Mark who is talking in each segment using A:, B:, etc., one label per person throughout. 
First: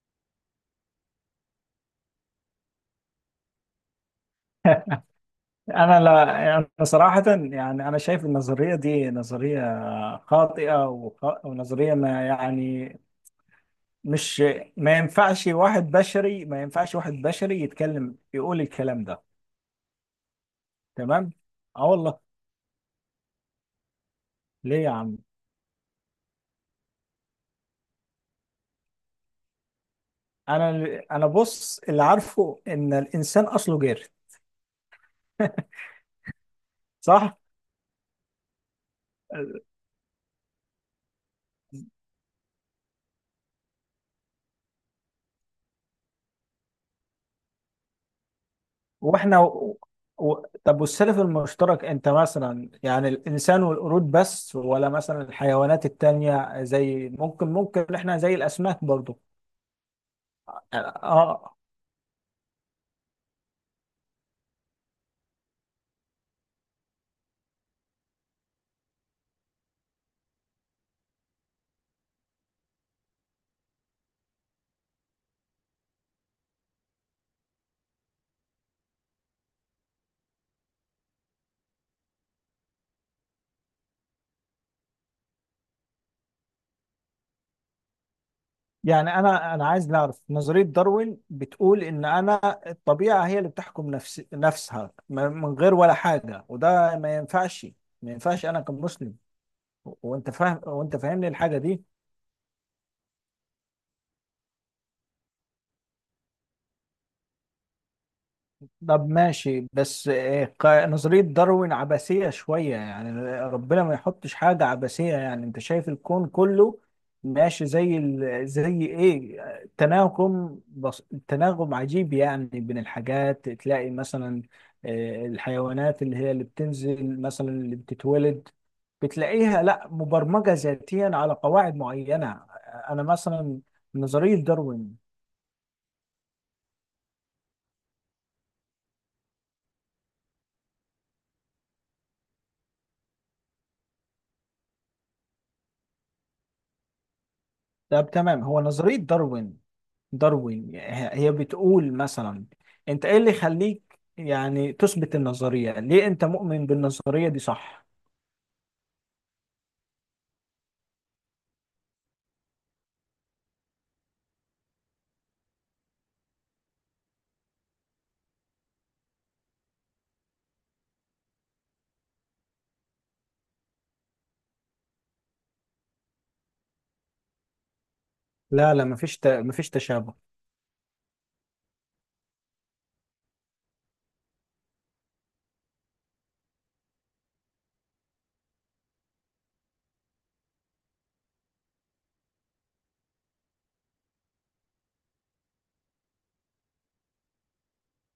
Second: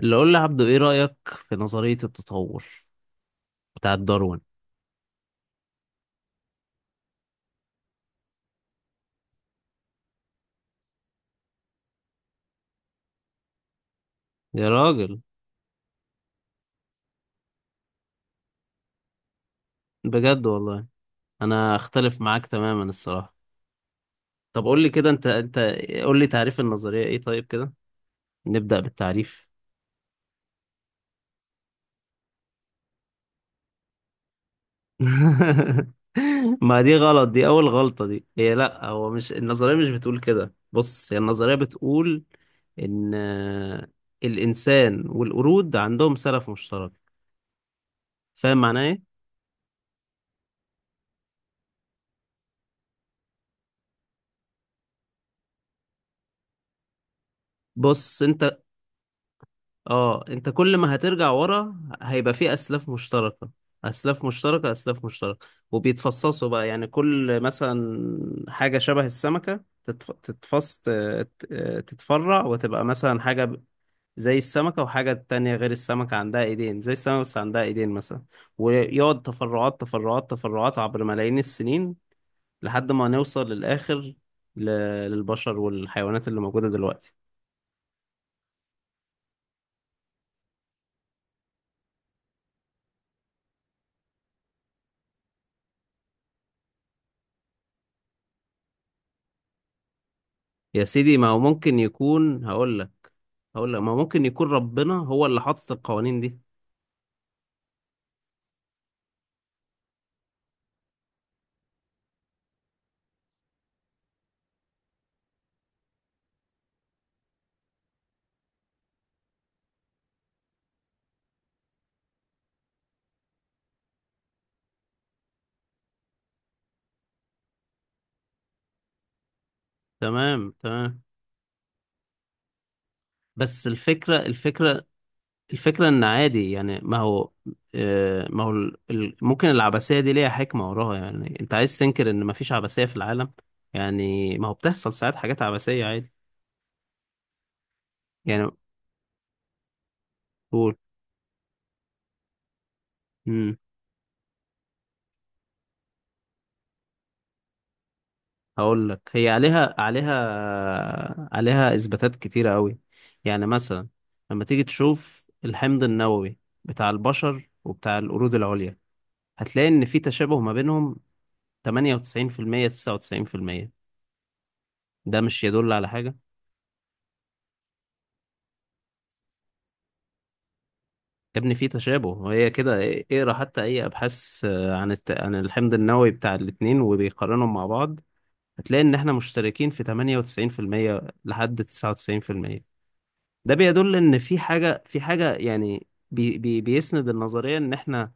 A: اللي قول لي عبدو، ايه رأيك في نظرية التطور بتاعت داروين؟
B: انا لا انا صراحه يعني انا شايف النظريه دي نظريه خاطئه ونظريه ما يعني مش.
A: يا
B: ما
A: راجل،
B: ينفعش واحد بشري ما ينفعش واحد بشري يتكلم يقول الكلام ده.
A: بجد والله.
B: تمام.
A: انا
B: اه والله.
A: اختلف معاك تماما الصراحة. طب قول
B: ليه
A: لي
B: يا
A: كده،
B: عم؟
A: انت قول لي تعريف النظرية ايه؟ طيب كده، نبدأ بالتعريف.
B: انا انا بص، اللي عارفه ان الانسان اصله جير.
A: ما دي غلط،
B: صح.
A: دي اول غلطة، دي هي، لا، هو مش النظرية مش بتقول كده. بص، هي النظرية بتقول ان الانسان والقرود عندهم سلف مشترك. فاهم معناه ايه؟
B: واحنا و... و... طب والسلف المشترك انت مثلا يعني الانسان والقرود بس، ولا مثلا الحيوانات التانية، زي ممكن احنا
A: بص
B: زي
A: انت،
B: الاسماك برضو؟
A: اه انت كل
B: اه.
A: ما هترجع
B: آه،
A: ورا هيبقى في اسلاف مشتركه، اسلاف مشتركه اسلاف مشتركه، وبيتفصصوا بقى. يعني كل مثلا حاجه شبه السمكه تتفرع، وتبقى مثلا زي السمكه، وحاجه تانية غير السمكه عندها ايدين زي السمكه بس عندها ايدين مثلا. ويقعد تفرعات تفرعات تفرعات عبر ملايين السنين، لحد ما نوصل للاخر، ل... للبشر والحيوانات اللي موجوده دلوقتي.
B: يعني انا عايز نعرف نظرية داروين بتقول ان انا الطبيعة هي اللي بتحكم نفسها من غير ولا حاجة، وده ما ينفعش. ما ينفعش انا كمسلم. وانت فاهم،
A: يا
B: وانت
A: سيدي،
B: فاهمني
A: ما هو
B: الحاجة
A: ممكن
B: دي.
A: يكون، هقول لك ما ممكن يكون ربنا هو اللي حاطط القوانين دي.
B: طب ماشي، بس نظرية داروين عبثية شوية يعني. ربنا ما يحطش حاجة عبثية. يعني انت شايف الكون كله ماشي زي ايه، تناغم، تناغم عجيب يعني بين الحاجات. تلاقي مثلا الحيوانات اللي هي اللي بتنزل مثلا اللي بتتولد، بتلاقيها لا مبرمجة
A: تمام، تمام.
B: ذاتيا على قواعد معينة. انا مثلا
A: بس الفكرة
B: نظرية
A: الفكرة
B: داروين.
A: الفكرة ان عادي. يعني ما هو، ما هو ممكن العبثية دي ليها حكمة وراها. يعني انت عايز تنكر ان ما فيش عبثية في العالم؟ يعني ما هو بتحصل ساعات حاجات عبثية عادي.
B: طب تمام،
A: يعني
B: هو نظرية داروين،
A: قول.
B: داروين هي بتقول مثلا، انت ايه اللي
A: امم
B: يخليك يعني تثبت النظرية؟ ليه انت مؤمن بالنظرية دي؟ صح.
A: هقول لك هي عليها اثباتات كتيرة قوي. يعني مثلا لما تيجي تشوف الحمض النووي بتاع البشر وبتاع القرود العليا، هتلاقي ان في تشابه ما بينهم، 98% 99%. ده مش يدل على حاجة؟
B: لا لا، مفيش مفيش تشابه.
A: يا ابني في تشابه، وهي كده. اقرا حتى اي ابحاث عن عن الحمض النووي بتاع الاتنين وبيقارنهم مع بعض، هتلاقي ان احنا مشتركين في 98% لحد 99%. ده بيدل ان في حاجة يعني بيسند النظرية ان احنا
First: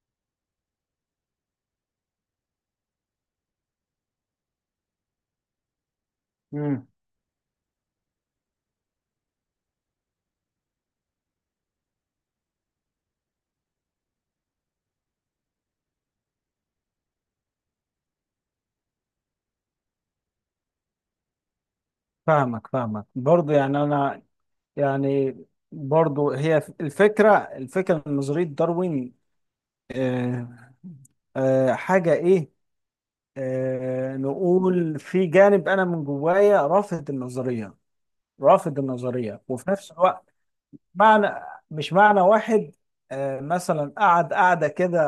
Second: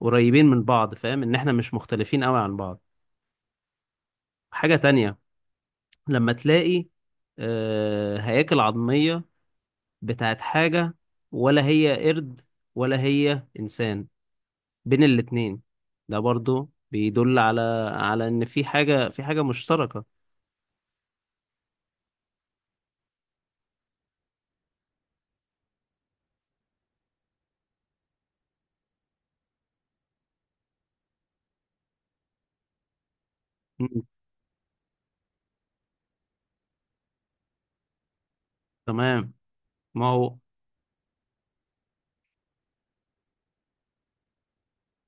A: قريبين من بعض. فاهم ان احنا مش مختلفين قوي عن بعض؟ حاجة تانية، لما تلاقي
B: امم.
A: هياكل عظمية بتاعت حاجة، ولا هي قرد ولا هي إنسان، بين الاتنين، ده برضو بيدل على، إن في حاجة مشتركة.
B: فاهمك برضو يعني انا، يعني برضو هي الفكرة، الفكرة من نظرية داروين آه حاجة ايه؟
A: مم.
B: آه، نقول في جانب انا من جوايا رافض النظرية. رافض
A: تمام.
B: النظرية، وفي نفس
A: ما
B: الوقت
A: هو
B: معنى، مش معنى واحد. مثلا قعد قعدة كده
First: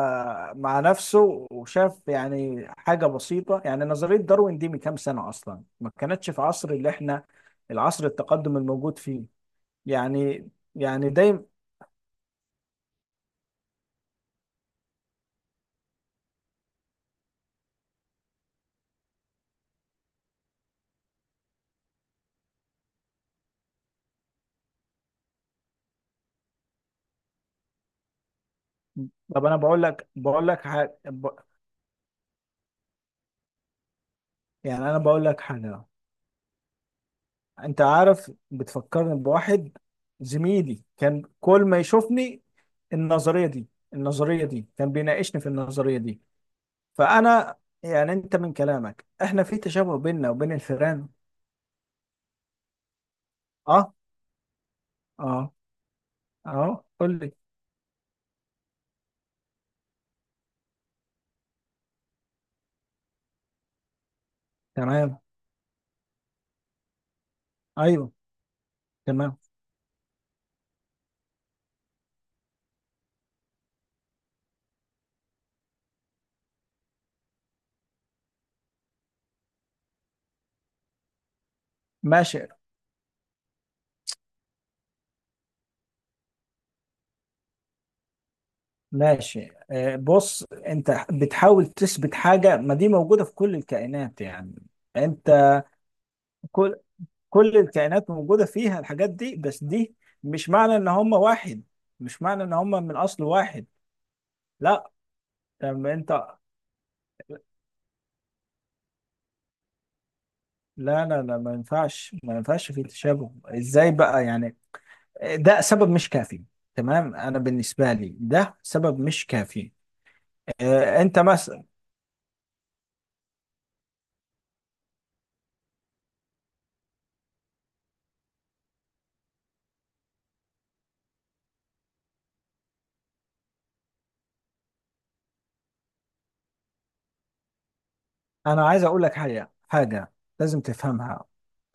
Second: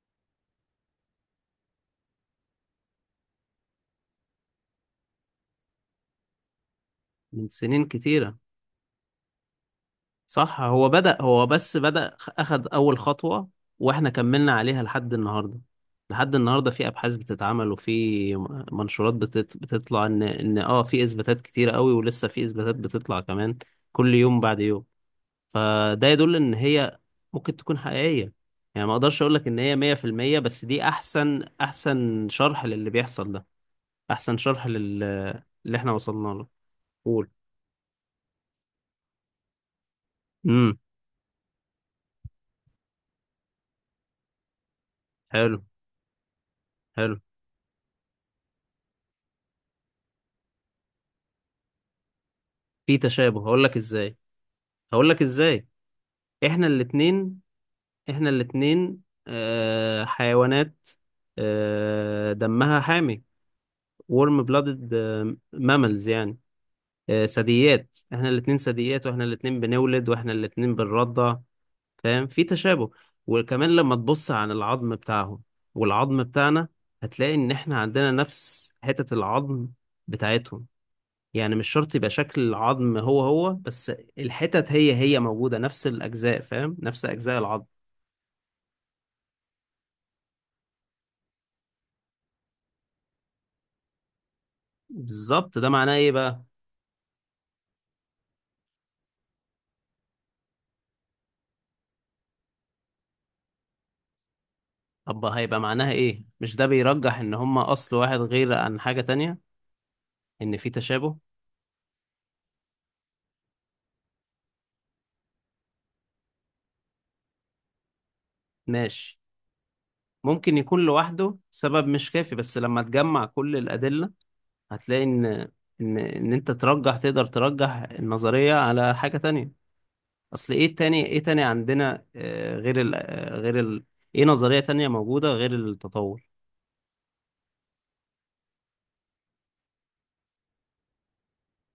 B: مع نفسه وشاف يعني حاجة بسيطة. يعني نظرية داروين دي من كام سنة أصلا، ما كانتش في عصر اللي احنا،
A: من سنين
B: العصر
A: كتيرة.
B: التقدم الموجود فيه يعني.
A: صح، هو
B: يعني
A: بدأ،
B: دايما
A: هو بس بدأ، أخد أول خطوة، وإحنا كملنا عليها لحد النهاردة. لحد النهاردة في أبحاث بتتعمل، وفي منشورات بتطلع إن في إثباتات كتيرة قوي، ولسه في إثباتات بتطلع كمان كل يوم بعد يوم. فده يدل ان هي ممكن تكون حقيقية. يعني ما اقدرش اقول
B: طب
A: لك
B: أنا
A: ان هي
B: بقول لك
A: 100%،
B: بقول لك
A: بس دي
B: حاجة
A: احسن شرح للي بيحصل ده، احسن شرح
B: يعني أنا بقول لك
A: اللي
B: حاجة.
A: احنا وصلنا له. قول.
B: أنت عارف، بتفكرني بواحد،
A: امم.
B: زميلي كان كل ما يشوفني، النظرية دي النظرية دي كان بيناقشني في
A: حلو،
B: النظرية دي.
A: حلو.
B: فانا يعني، انت من كلامك احنا في تشابه بيننا وبين الفئران.
A: في تشابه. هقول لك
B: اه.
A: ازاي هقول لك
B: اه.
A: ازاي احنا
B: اه قول لي.
A: الاتنين احنا الاتنين حيوانات، دمها حامي، ورم بلادد،
B: تمام.
A: ماملز يعني. ثدييات.
B: ايوه،
A: احنا الاتنين ثدييات، واحنا
B: تمام.
A: الاتنين بنولد، واحنا الاتنين بنرضع. فاهم؟ في تشابه. وكمان لما تبص عن العظم بتاعهم والعظم بتاعنا، هتلاقي ان احنا عندنا نفس حتة العظم بتاعتهم. يعني مش شرط يبقى
B: ماشي.
A: شكل العظم هو هو، بس الحتت هي هي موجودة، نفس الأجزاء. فاهم؟ نفس أجزاء العظم.
B: ماشي بص، انت بتحاول تثبت حاجه، ما دي موجوده في كل الكائنات يعني.
A: بالظبط.
B: انت،
A: ده معناه ايه بقى؟
B: كل كل الكائنات موجوده فيها الحاجات دي، بس دي مش معنى ان هم واحد، مش معنى ان هم من اصل واحد. لا.
A: طب هيبقى
B: طب
A: معناها ايه؟
B: انت،
A: مش ده بيرجح ان هما أصل واحد، غير عن حاجة تانية ان في
B: لا
A: تشابه؟
B: لا لا، ما ينفعش. ما ينفعش في تشابه ازاي بقى يعني؟ ده سبب مش كافي. تمام، انا بالنسبه لي ده سبب
A: ماشي.
B: مش كافي.
A: ممكن يكون
B: انت
A: لوحده
B: مثلا.
A: سبب مش كافي، بس لما تجمع كل الأدلة، هتلاقي ان ان ان انت ترجح، تقدر ترجح النظرية على حاجة تانية. اصل ايه تاني؟ ايه تاني عندنا غير غير ايه نظرية تانية موجودة غير التطور؟
B: انا عايز اقول لك حاجه لازم تفهمها.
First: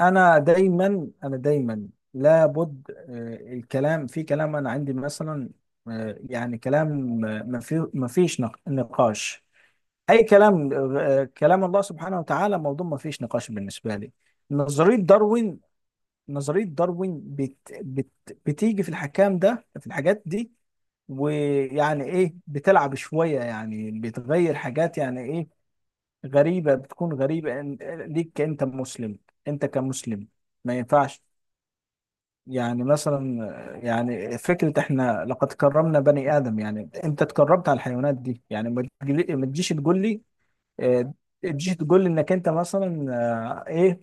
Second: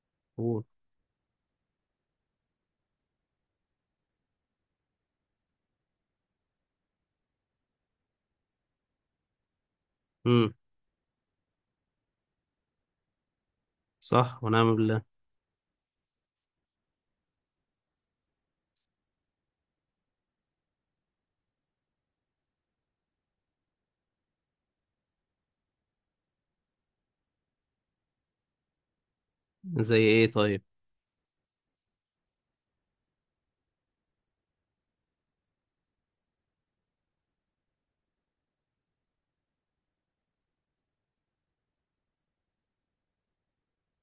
B: انا
A: قول.
B: دايما انا دايما لابد الكلام في كلام. انا عندي مثلا يعني كلام ما فيش نقاش. اي
A: امم.
B: كلام، كلام الله سبحانه وتعالى، موضوع ما فيش نقاش بالنسبه لي.
A: صح ونعم
B: نظريه
A: بالله.
B: داروين، نظرية داروين بتيجي في الحكام ده، في الحاجات دي، ويعني ايه، بتلعب شوية يعني، بتغير حاجات يعني ايه. غريبة، بتكون غريبة ليك كأنت مسلم. انت
A: زي ايه
B: كمسلم
A: طيب؟
B: ما ينفعش. يعني مثلا، يعني فكرة احنا لقد كرمنا بني آدم. يعني انت اتكرمت على الحيوانات دي، يعني ما تجيش تقول لي آه، تجيش تقول لي انك انت مثلا ايه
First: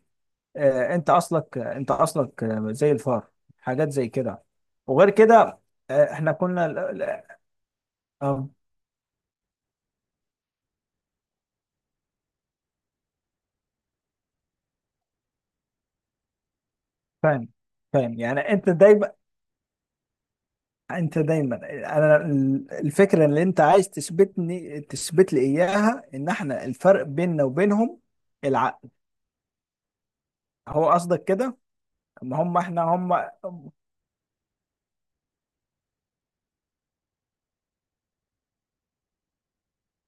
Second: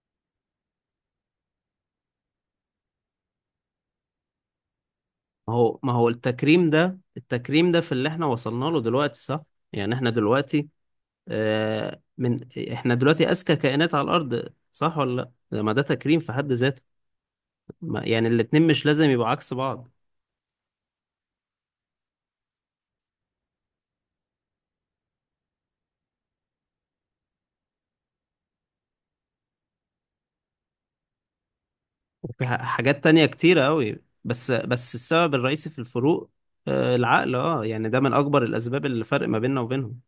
B: انت اصلك، انت اصلك زي الفار، حاجات زي كده وغير
A: ما
B: كده.
A: هو ما هو
B: احنا كنا
A: التكريم ده التكريم ده في اللي احنا
B: اه.
A: وصلنا له دلوقتي، صح؟ يعني آه، من احنا دلوقتي اذكى كائنات على الارض، صح ولا لا؟ ما ده تكريم في حد ذاته.
B: فاهم، فاهم
A: يعني
B: يعني.
A: الاتنين
B: انت
A: مش لازم
B: دايما
A: يبقوا عكس بعض.
B: انت دايما انا الفكره اللي انت عايز تثبتني تثبت لي اياها، ان احنا الفرق بيننا وبينهم العقل. هو قصدك كده؟ ما
A: وفي
B: هم احنا
A: حاجات
B: هم.
A: تانية كتيرة
B: اه
A: أوي، بس السبب الرئيسي في الفروق، العقل. اه يعني ده من أكبر الأسباب اللي فرق ما بيننا وبينهم.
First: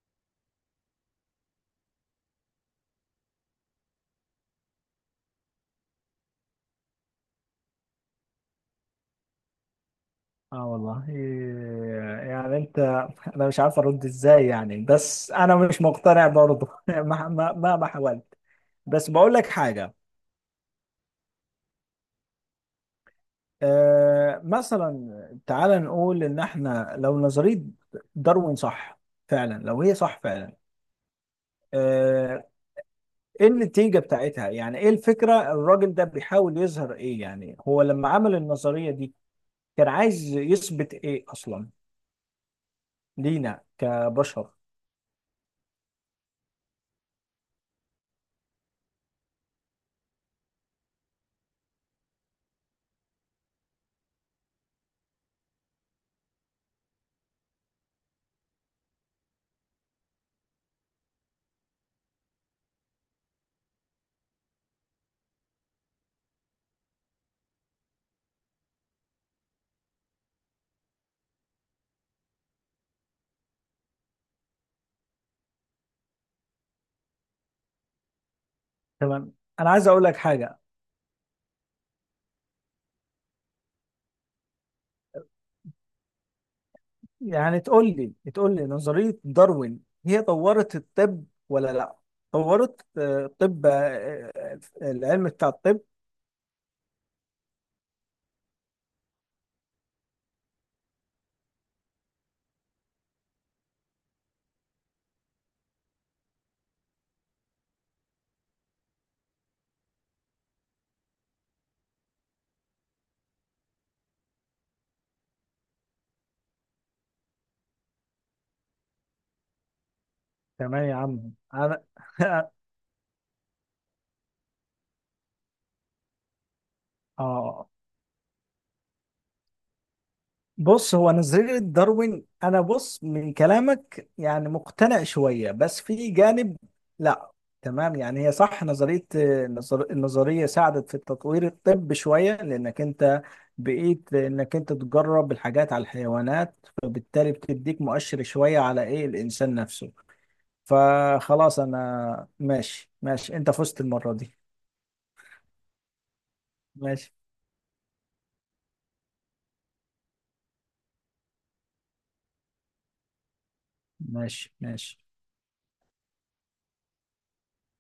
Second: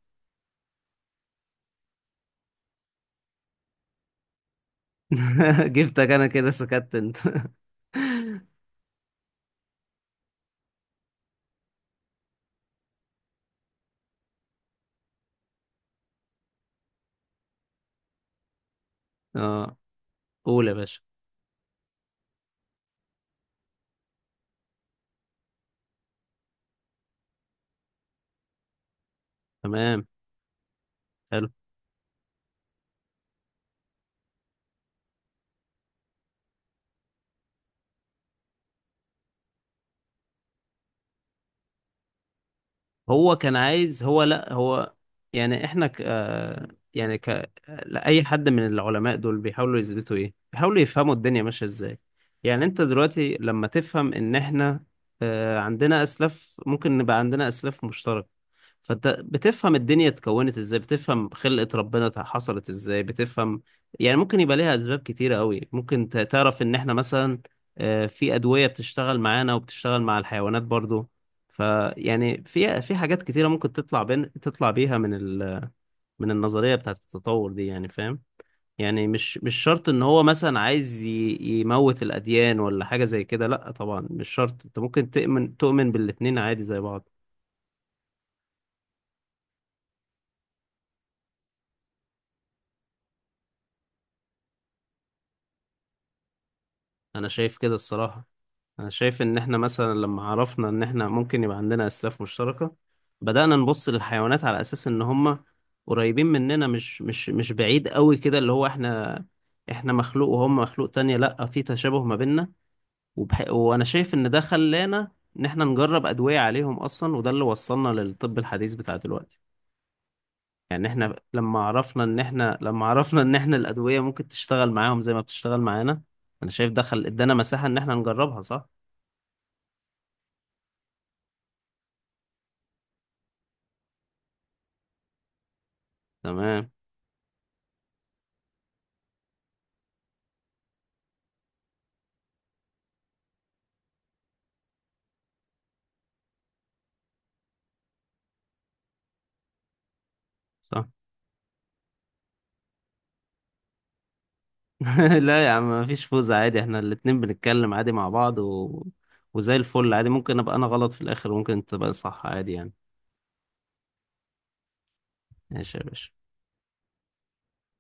A: جبتك أنا كده، سكت أنت.
B: والله، يعني انت، انا مش عارف ارد ازاي يعني، بس انا مش مقتنع برضه مهما حاولت. بس بقول لك
A: اه،
B: حاجه.
A: قول يا باشا.
B: مثلا تعال نقول ان احنا، لو نظرية داروين صح فعلا، لو هي
A: تمام.
B: صح فعلا.
A: حلو.
B: آه، ايه النتيجة بتاعتها؟ يعني ايه الفكرة؟ الراجل ده بيحاول يظهر ايه يعني؟ هو لما عمل النظرية دي كان عايز يثبت ايه اصلا
A: هو كان
B: لينا
A: عايز، هو،
B: كبشر؟
A: لا، هو يعني احنا يعني لا، اي حد من العلماء دول بيحاولوا يثبتوا ايه، بيحاولوا يفهموا الدنيا ماشيه ازاي. يعني انت دلوقتي لما تفهم ان احنا عندنا اسلاف، ممكن نبقى عندنا اسلاف مشتركه، فانت بتفهم الدنيا اتكونت ازاي، بتفهم خلقة ربنا حصلت ازاي، بتفهم يعني ممكن يبقى ليها اسباب كتيرة قوي. ممكن تعرف ان احنا مثلا في ادوية بتشتغل معانا وبتشتغل مع الحيوانات برضو. فيعني في حاجات كتيرة ممكن تطلع بيها من من النظرية بتاعت التطور دي. يعني فاهم؟ يعني
B: تمام.
A: مش
B: انا
A: شرط
B: عايز
A: ان
B: اقول لك
A: هو
B: حاجة.
A: مثلا عايز يموت الاديان ولا حاجة زي كده. لا طبعا، مش شرط. انت ممكن تؤمن بالاتنين عادي زي بعض.
B: يعني تقول لي نظرية داروين هي طورت الطب ولا لا؟ طورت الطب، العلم بتاع الطب.
A: انا شايف كده الصراحة. انا شايف ان احنا مثلا لما عرفنا ان احنا ممكن يبقى عندنا اسلاف مشتركة، بدأنا نبص للحيوانات على اساس ان هم قريبين مننا، مش بعيد قوي كده اللي هو، احنا مخلوق وهم مخلوق تانية، لا في تشابه ما بيننا. وانا شايف ان ده خلانا ان احنا نجرب ادوية عليهم اصلا، وده اللي وصلنا للطب الحديث بتاع دلوقتي.
B: تمام
A: يعني
B: يا
A: احنا
B: عم،
A: لما
B: انا
A: عرفنا ان احنا لما عرفنا ان احنا الادوية ممكن تشتغل معاهم زي ما بتشتغل معانا. انا شايف دخل ادانا مساحة
B: اه،
A: ان احنا نجربها، صح.
B: بص، هو نظرية داروين، انا بص من كلامك يعني مقتنع شوية، بس في جانب
A: تمام،
B: لا. تمام، يعني هي صح نظرية، النظرية ساعدت في تطوير الطب شوية، لانك انت بقيت انك انت تجرب الحاجات على الحيوانات، فبالتالي بتديك مؤشر شوية على ايه الانسان نفسه.
A: صح.
B: فخلاص انا ماشي، ماشي، انت فزت المرة دي.
A: لا يا عم، مفيش فوز عادي. احنا
B: ماشي،
A: الاتنين بنتكلم عادي مع بعض وزي الفل عادي. ممكن ابقى انا غلط في الاخر، وممكن انت تبقى صح، عادي يعني.
B: ماشي، ماشي.
A: ماشي يا باشا.